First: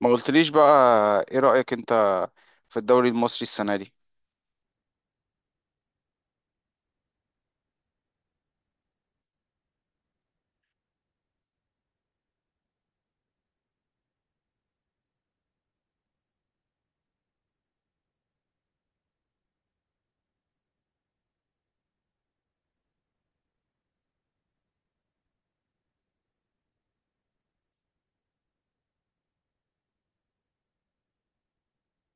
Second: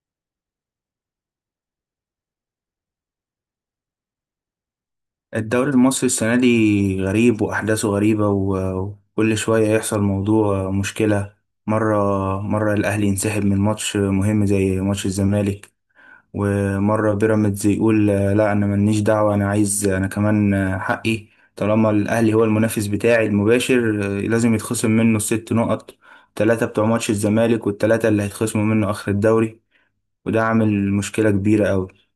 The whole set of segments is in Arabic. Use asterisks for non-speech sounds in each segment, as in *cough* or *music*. ما قلتليش بقى، ايه رأيك انت في الدوري المصري السنة دي؟ الدوري المصري السنة دي غريب وأحداثه غريبة وكل شوية يحصل موضوع مشكلة. مرة مرة الأهلي ينسحب من ماتش مهم زي ماتش الزمالك، ومرة بيراميدز يقول لا أنا ملنيش دعوة، أنا كمان حقي طالما الأهلي هو المنافس بتاعي المباشر لازم يتخصم منه الست نقط، التلاتة بتوع ماتش الزمالك والتلاتة اللي هيتخصموا منه آخر الدوري. وده عامل مشكلة كبيرة أوي.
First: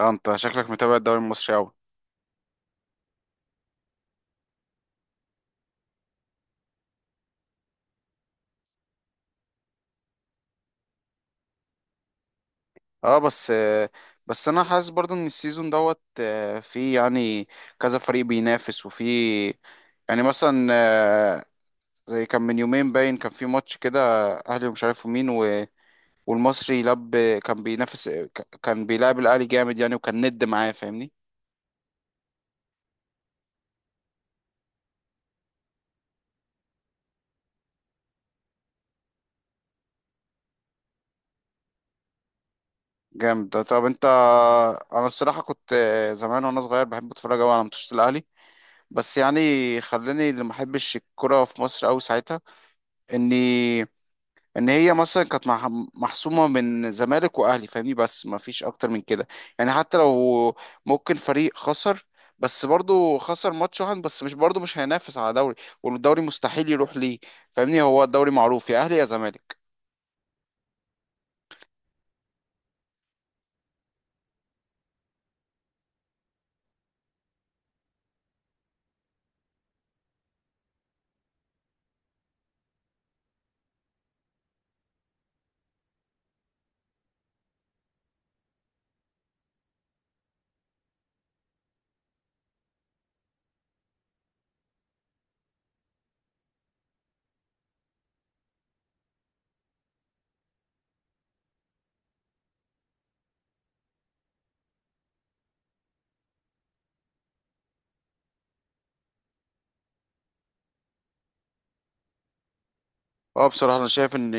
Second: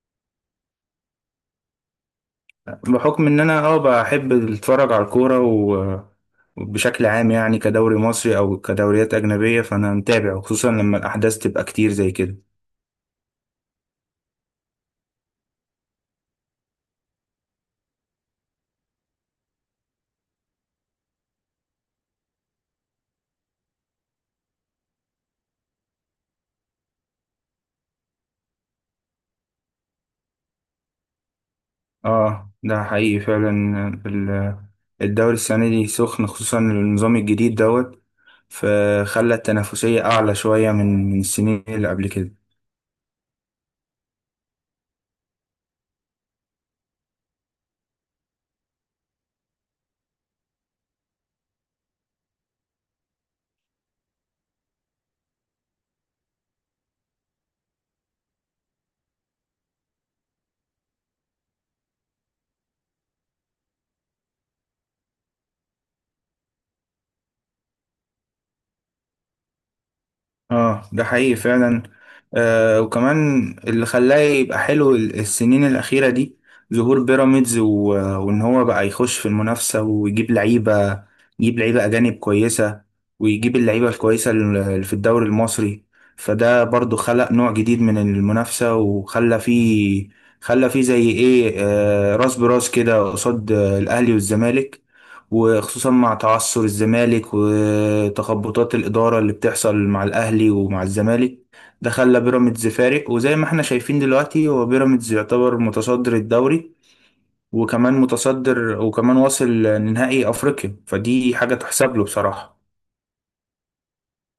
اه انت شكلك متابع الدوري المصري اوي. بحكم ان انا بحب اتفرج على الكوره وبشكل عام يعني كدوري مصري او كدوريات اجنبيه فانا متابع، وخصوصا لما الاحداث تبقى كتير زي كده. اه بس، بس انا حاسس برضو ان السيزون دوت في كذا فريق بينافس، وفي مثلا زي كان من يومين باين كان في ماتش كده، اهلي ومش عارف مين والمصري لب، كان بينافس كان بيلعب الاهلي جامد يعني، وكان ند معاه، فاهمني؟ اه، ده حقيقي فعلا. ال- الدوري السنه دي سخن، خصوصا النظام الجديد دوت، فخلى التنافسيه اعلى شويه من السنين اللي قبل كده. جامد ده. طب انت، انا الصراحة كنت زمان وانا صغير بحب اتفرج اوي على ماتشات الاهلي، بس يعني خلاني اللي ما احبش الكرة في مصر قوي ساعتها، اني ان هي مثلا كانت محسومة من زمالك واهلي، فاهمني؟ بس ما فيش اكتر من كده. يعني حتى لو ممكن فريق خسر، بس برضه خسر ماتش واحد بس، مش برضه مش هينافس على دوري، والدوري مستحيل يروح ليه. فاهمني؟ هو الدوري معروف يا اهلي يا زمالك. اه، ده حقيقي فعلا. آه، وكمان اللي خلاه يبقى حلو السنين الأخيرة دي ظهور بيراميدز، وإن هو بقى يخش في المنافسة ويجيب لعيبة يجيب لعيبة أجانب كويسة، ويجيب اللعيبة الكويسة اللي في الدوري المصري. فده برضو خلق نوع جديد من المنافسة، وخلى فيه خلى فيه زي إيه، راس براس كده قصاد الأهلي والزمالك، وخصوصا مع تعثر الزمالك وتخبطات الإدارة اللي بتحصل مع الأهلي ومع الزمالك. ده خلى بيراميدز فارق، وزي ما احنا شايفين دلوقتي هو بيراميدز يعتبر متصدر الدوري، وكمان متصدر وكمان واصل لنهائي أفريقيا، فدي حاجة تحسب له بصراحة. اه بصراحة أنا شايف إن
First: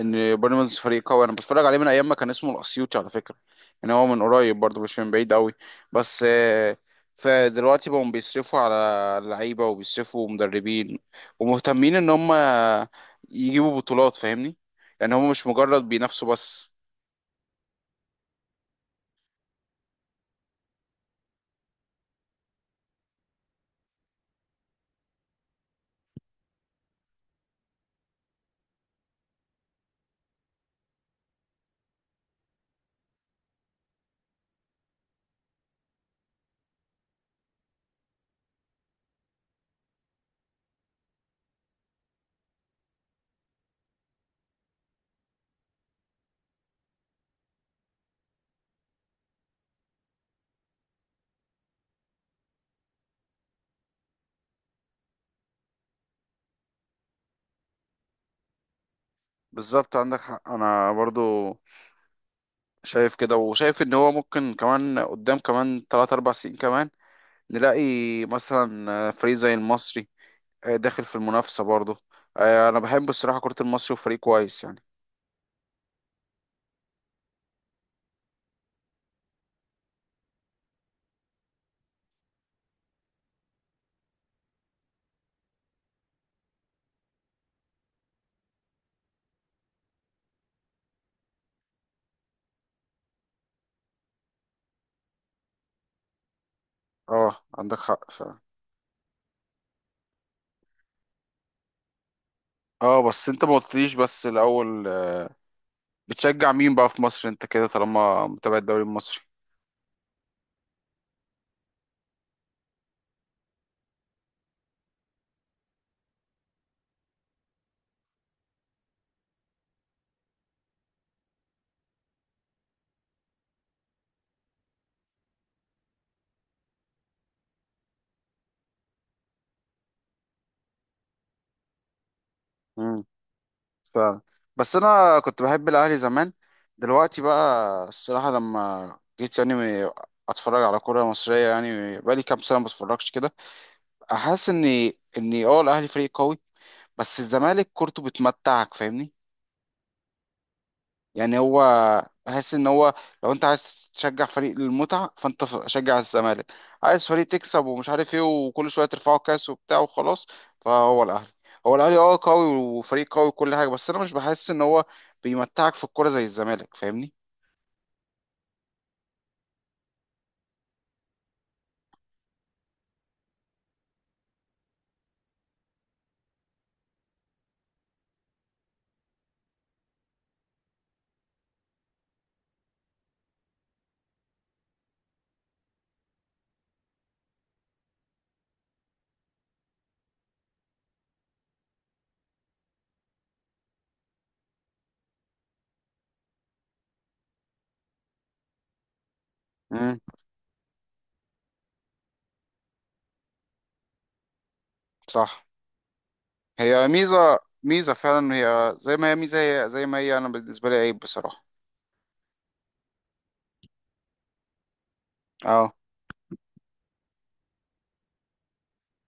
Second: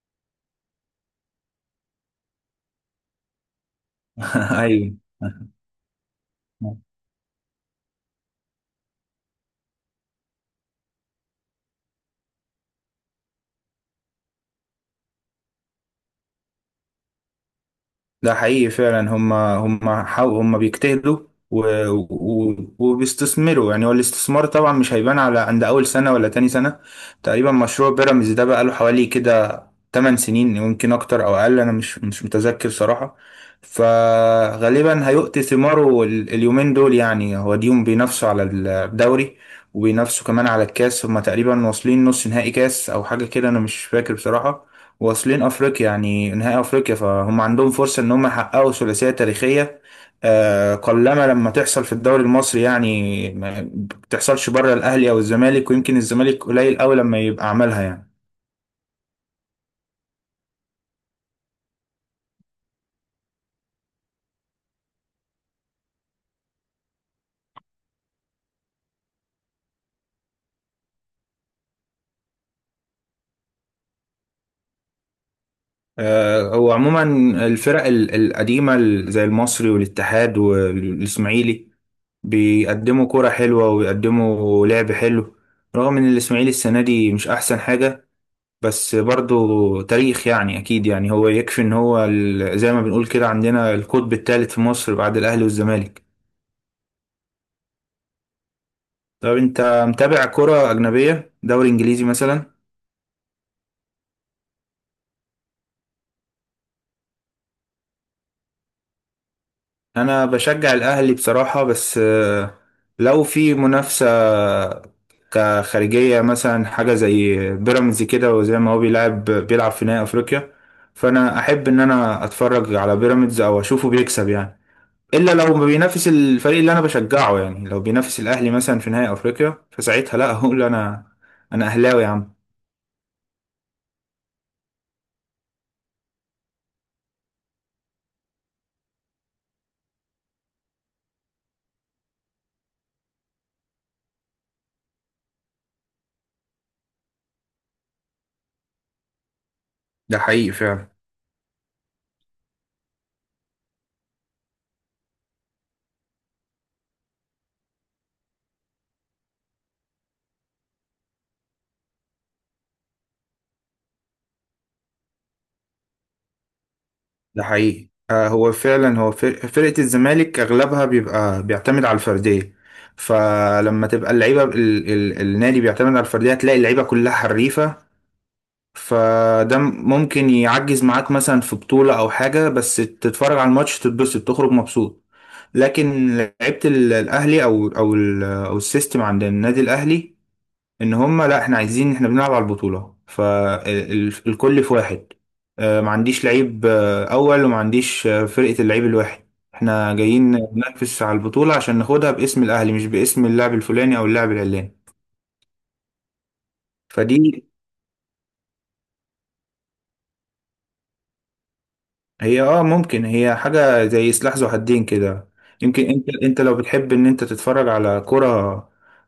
إن بيراميدز فريق قوي. أنا بتفرج عليه من أيام ما كان اسمه الأسيوطي على فكرة. يعني هو من *laughs* قريب برضه، أيوه. مش من بعيد أوي. بس فدلوقتي بقوا بيصرفوا على اللعيبة، وبيصرفوا مدربين، ومهتمين إن هم يجيبوا بطولات، فاهمني؟ يعني هم مش مجرد بينافسوا بس. ده حقيقي فعلا، هم بيجتهدوا و... وبيستثمروا. يعني هو الاستثمار طبعا مش هيبان على عند اول سنه ولا تاني سنه. تقريبا مشروع بيراميدز ده بقى له حوالي كده تمن سنين، يمكن اكتر او اقل، انا مش متذكر صراحة. فغالبا هيؤتي ثماره اليومين دول، يعني هو ديهم بينافسوا على الدوري وبينافسوا كمان على الكاس، هما تقريبا واصلين نص نهائي كاس او حاجة كده، انا مش فاكر بصراحة. واصلين افريقيا يعني نهائي افريقيا، فهم عندهم فرصة ان هم يحققوا ثلاثية تاريخية قلما لما تحصل في الدوري المصري. يعني ما بتحصلش بره الاهلي او الزمالك، ويمكن الزمالك قليل قوي لما يبقى عملها يعني. بالظبط، عندك حق. أنا برضه شايف كده، وشايف إن هو ممكن كمان قدام كمان تلات أربع سنين كمان نلاقي مثلا فريق زي المصري داخل في المنافسة برضه. انا بحب الصراحة كرة المصري، وفريق كويس يعني. هو عموما الفرق القديمة زي المصري والاتحاد والإسماعيلي بيقدموا كرة حلوة وبيقدموا لعب حلو، رغم إن الإسماعيلي السنة دي مش أحسن حاجة، بس برضو تاريخ يعني أكيد. يعني هو يكفي إن هو زي ما بنقول كده عندنا القطب الثالث في مصر بعد الأهلي والزمالك. اه عندك حق فعلا. طب أنت متابع كرة أجنبية، دوري إنجليزي مثلا؟ اه بس انت ما قلتليش بس الاول، بتشجع مين بقى في مصر انت كده، طالما متابع الدوري المصري؟ انا بشجع الاهلي بصراحة، بس لو في منافسة كخارجية مثلا حاجة زي بيراميدز كده، وزي ما هو بيلعب بيلعب في نهائي افريقيا، فانا احب ان انا اتفرج على بيراميدز او اشوفه بيكسب يعني. الا لو ما بينافس الفريق اللي انا بشجعه، يعني لو بينافس الاهلي مثلا في نهائي افريقيا فساعتها لا، هقول انا انا اهلاوي يا عم. امم، فعلا. بس انا كنت بحب الاهلي زمان. دلوقتي بقى، الصراحة لما جيت يعني م- اتفرج على كرة مصرية، يعني بقالي كام سنة ما بتفرجش كده، احس اني اه الاهلي فريق قوي، بس الزمالك كورته بتمتعك، فاهمني؟ ده حقيقي فعلا. يعني هو، بحس ان هو لو انت عايز تشجع فريق للمتعه، فانت شجع الزمالك. عايز فريق تكسب ومش عارف ايه، وكل شويه ترفعوا كاس وبتاع وخلاص، فهو الاهلي، هو الاهلي اه قوي، وفريق قوي وكل حاجه، بس انا مش بحس ان هو بيمتعك في الكوره زي الزمالك، فاهمني؟ ده حقيقي. آه، هو فعلا هو فرقة الزمالك أغلبها بيبقى بيعتمد على الفردية، فلما تبقى اللعيبة ال ال النادي بيعتمد على الفردية هتلاقي اللعيبة كلها حريفة. فده ممكن يعجز معاك مثلا في بطولة أو حاجة، بس تتفرج على الماتش تتبسط تخرج مبسوط. لكن لعيبة الأهلي أو أو أو السيستم عند النادي الأهلي ان هم لا، احنا عايزين احنا بنلعب على البطولة، فالكل في واحد. ما عنديش لعيب اول، وما عنديش فرقة اللعيب الواحد، احنا امم، جايين ننافس على البطولة عشان ناخدها باسم الاهلي مش باسم اللاعب الفلاني او اللاعب العلاني. صح. هي ميزه، فدي ميزه فعلا، هي زي ما هي ميزه، هي زي ما هي انا بالنسبه لي عيب بصراحه. هي، ممكن هي حاجة زي سلاح ذو حدين كده. اه، يمكن انت لو بتحب ان انت تتفرج على كرة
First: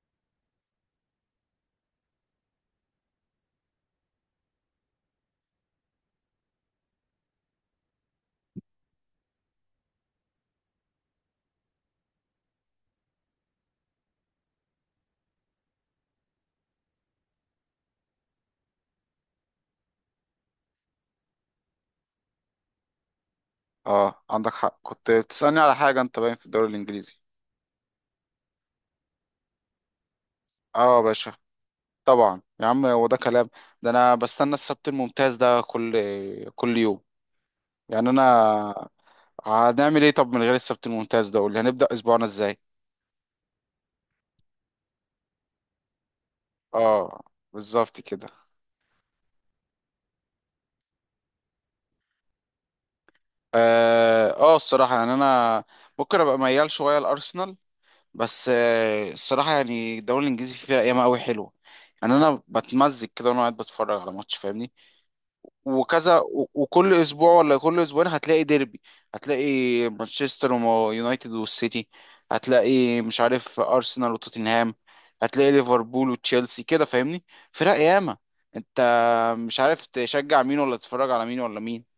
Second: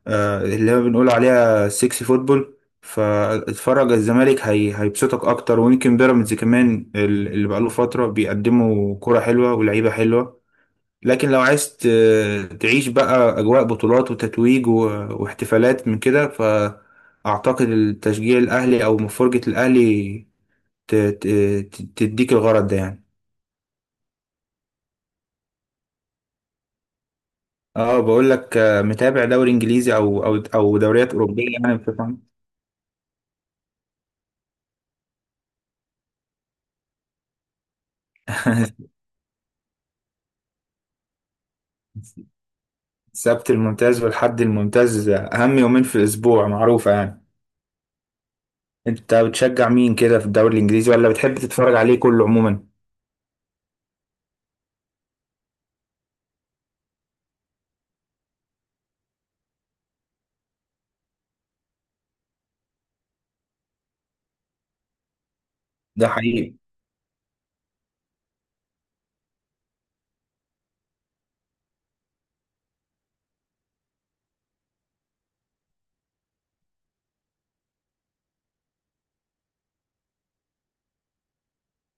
اللي هو بنقول عليها سيكسي فوتبول، فاتفرج على الزمالك هي هيبسطك اكتر، ويمكن بيراميدز كمان اللي بقاله فترة بيقدموا كرة حلوة ولعيبة حلوة. لكن لو عايز تعيش بقى اجواء بطولات وتتويج واحتفالات من كده، فاعتقد التشجيع الاهلي او مفرجة الاهلي ت- ت- تديك الغرض ده يعني. اه عندك حق. كنت بتسالني على حاجه، انت باين في الدوري الانجليزي. اه، بقول لك متابع دوري انجليزي او اه يا دوريات باشا، اوروبيه يعني بشكل عام. طبعا يا عم، هو ده كلام. ده انا بستنى السبت الممتاز ده كل كل يوم يعني. انا *laughs* هنعمل ايه طب من غير السبت الممتاز ده؟ قول لي هنبدأ اسبوعنا ازاي. السبت الممتاز والحد الممتاز اهم يومين في الاسبوع معروفه اه، يعني. بالظبط كده. انت بتشجع مين كده في الدوري الانجليزي، ولا بتحب تتفرج عليه كله عموما؟ اه الصراحة يعني انا ممكن ابقى ميال شوية لارسنال، بس آه الصراحة يعني الدوري الانجليزي فيها ايام قوي حلوة. يعني انا بتمزج كده وانا قاعد بتفرج على ماتش، فاهمني؟ ده وكذا حقيقي. وكل اسبوع ولا كل اسبوعين هتلاقي ديربي. هتلاقي مانشستر ويونايتد والسيتي، هتلاقي مش عارف ارسنال وتوتنهام، هتلاقي ليفربول وتشيلسي كده، فاهمني؟ فرق ياما، انت مش عارف تشجع مين ولا تتفرج على مين ولا مين.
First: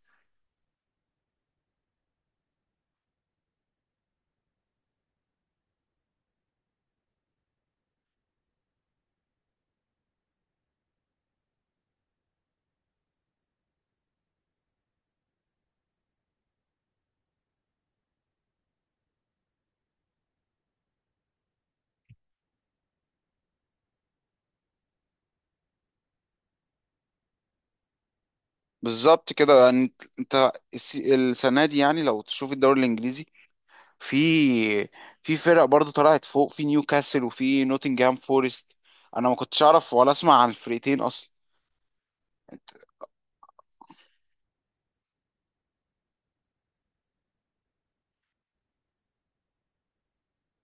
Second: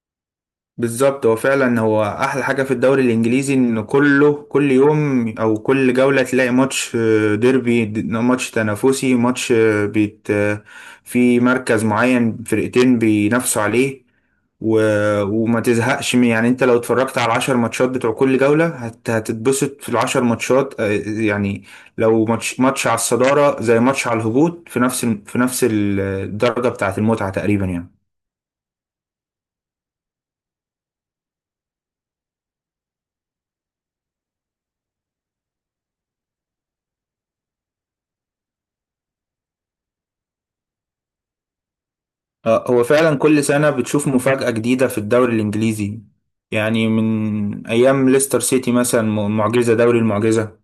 بالظبط، هو فعلا هو احلى حاجه في الدوري الانجليزي ان كله كل يوم او كل جوله تلاقي ماتش ديربي، ماتش تنافسي، ماتش بيت في مركز معين فرقتين بينافسوا عليه، و... وما تزهقش من. يعني انت لو اتفرجت على العشر ماتشات بتوع كل جولة هتتبسط في العشر ماتشات يعني. لو ماتش ماتش على الصدارة زي ماتش على الهبوط في نفس في نفس الدرجة بتاعة المتعة تقريبا يعني. بالظبط كده. يعني انت، انت السنه دي، يعني لو تشوف الدوري الانجليزي، في في فرق برضو طلعت فوق، في نيوكاسل وفي نوتنجهام فورست. انا ما كنتش اعرف ولا اسمع عن الفرقتين اصلا. هو فعلا كل سنة بتشوف مفاجأة جديدة في الدوري الإنجليزي، يعني من أيام ليستر سيتي مثلا، معجزة دوري المعجزة.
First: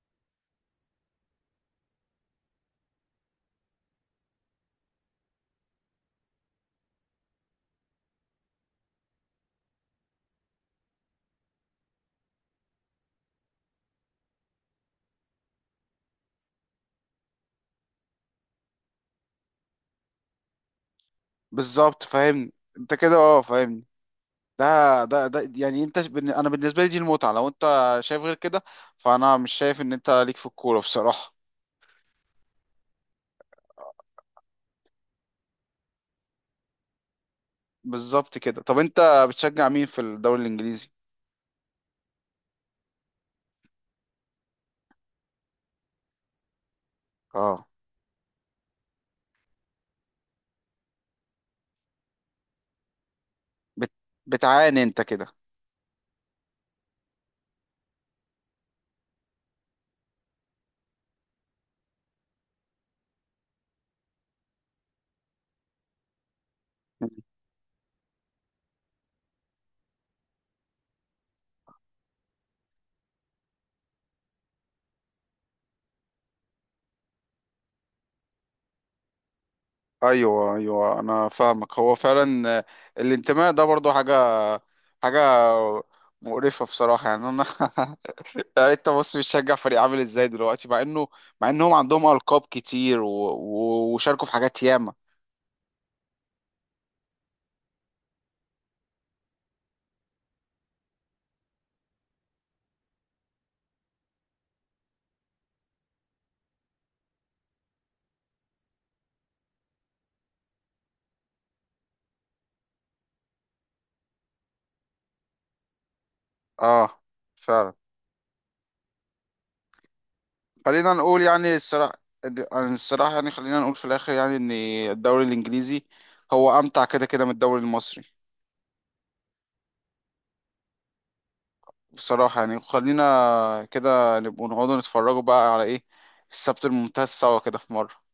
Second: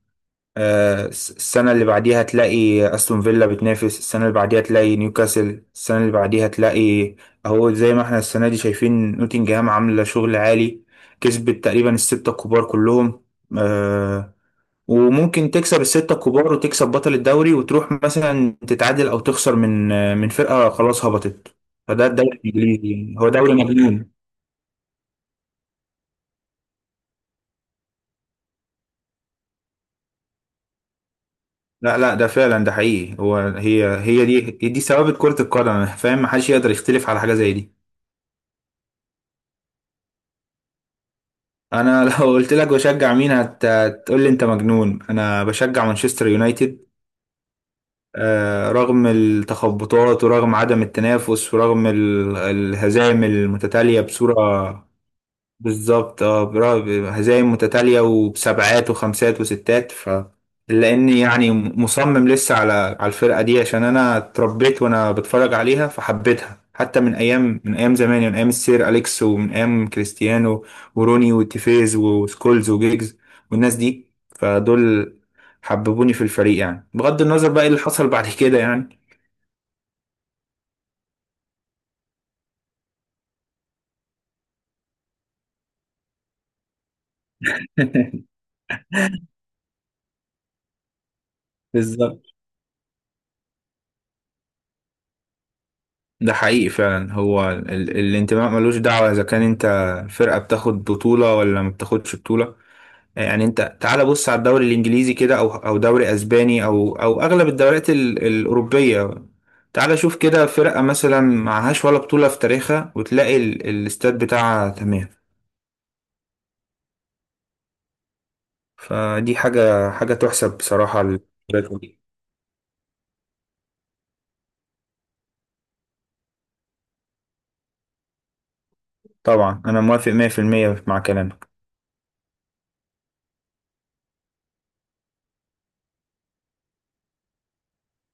السنة اللي بعديها تلاقي أستون فيلا بتنافس، السنة اللي بعديها تلاقي نيوكاسل، السنة اللي بعديها تلاقي أهو زي ما احنا السنة دي شايفين نوتنجهام عاملة شغل عالي، كسبت تقريبا الستة الكبار كلهم. آه، وممكن تكسب الستة الكبار وتكسب بطل الدوري وتروح مثلا تتعادل أو تخسر من فرقة خلاص هبطت. بالظبط فده الدوري فاهمني الإنجليزي انت كده، يعني. هو اه دوري فاهمني. مجنون. ده ده يعني انت انا بالنسبه لي دي المتعه. لو انت شايف غير كده، فانا مش شايف ان انت ليك في الكوره بصراحه. لا لا، ده فعلا ده حقيقي هو هي دي ثوابت كرة القدم فاهم، محدش يقدر يختلف على حاجة زي دي. بالظبط كده. طب انت بتشجع مين في الدوري الانجليزي؟ أنا *laughs* لو قلت لك بشجع مين هتقول لي أنت مجنون، أنا بشجع مانشستر يونايتد. اه رغم التخبطات ورغم عدم التنافس ورغم الهزائم بت... المتتالية بصورة. بتعاني انت كده. بالظبط، اه، هزايم متتالية وبسبعات وخمسات وستات ف لاني يعني مصمم لسه على الفرقة دي عشان انا اتربيت وانا بتفرج عليها فحبيتها، حتى من ايام زمان يعني من ايام السير اليكس ومن ايام كريستيانو وروني وتيفيز وسكولز وجيجز والناس دي. فدول حببوني في الفريق يعني، بغض النظر بقى ايه اللي حصل بعد كده يعني. ايوه ايوه، انا فاهمك. هو فعلا الانتماء ده برضو حاجه، حاجه مقرفه بصراحه، يعني انا *laughs* *laughs* يعني انت بص، بتشجع فريق عامل ازاي دلوقتي، مع انه مع انهم عندهم بالظبط. القاب كتير و... و... وشاركوا في حاجات ياما. ده حقيقي فعلا هو الانتماء ملوش دعوة إذا كان أنت فرقة بتاخد بطولة ولا ما بتاخدش بطولة. يعني أنت تعال بص على الدوري الإنجليزي كده أو دوري أسباني أو أغلب الدوريات الأوروبية. تعال شوف كده فرقة مثلا معهاش ولا بطولة في تاريخها، وتلاقي الاستاد بتاعها تمام. اه فعلا. فدي حاجة تحسب خلينا بصراحة نقول يعني للفرقة الصراحه، دي. الصراحه يعني خلينا نقول في الاخر يعني ان الدوري الانجليزي هو امتع كده كده من الدوري المصري. طبعا أنا موافق 100% مع كلامك. بصراحه يعني خلينا كده نبقوا نقعدوا نتفرجوا بقى على ايه، السبت الممتاز، سوا كده في مره.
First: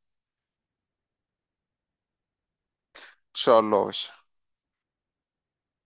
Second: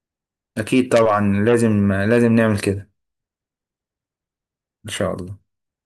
أكيد طبعا، لازم لازم نعمل كده. ان شاء الله يا باشا. إن شاء الله.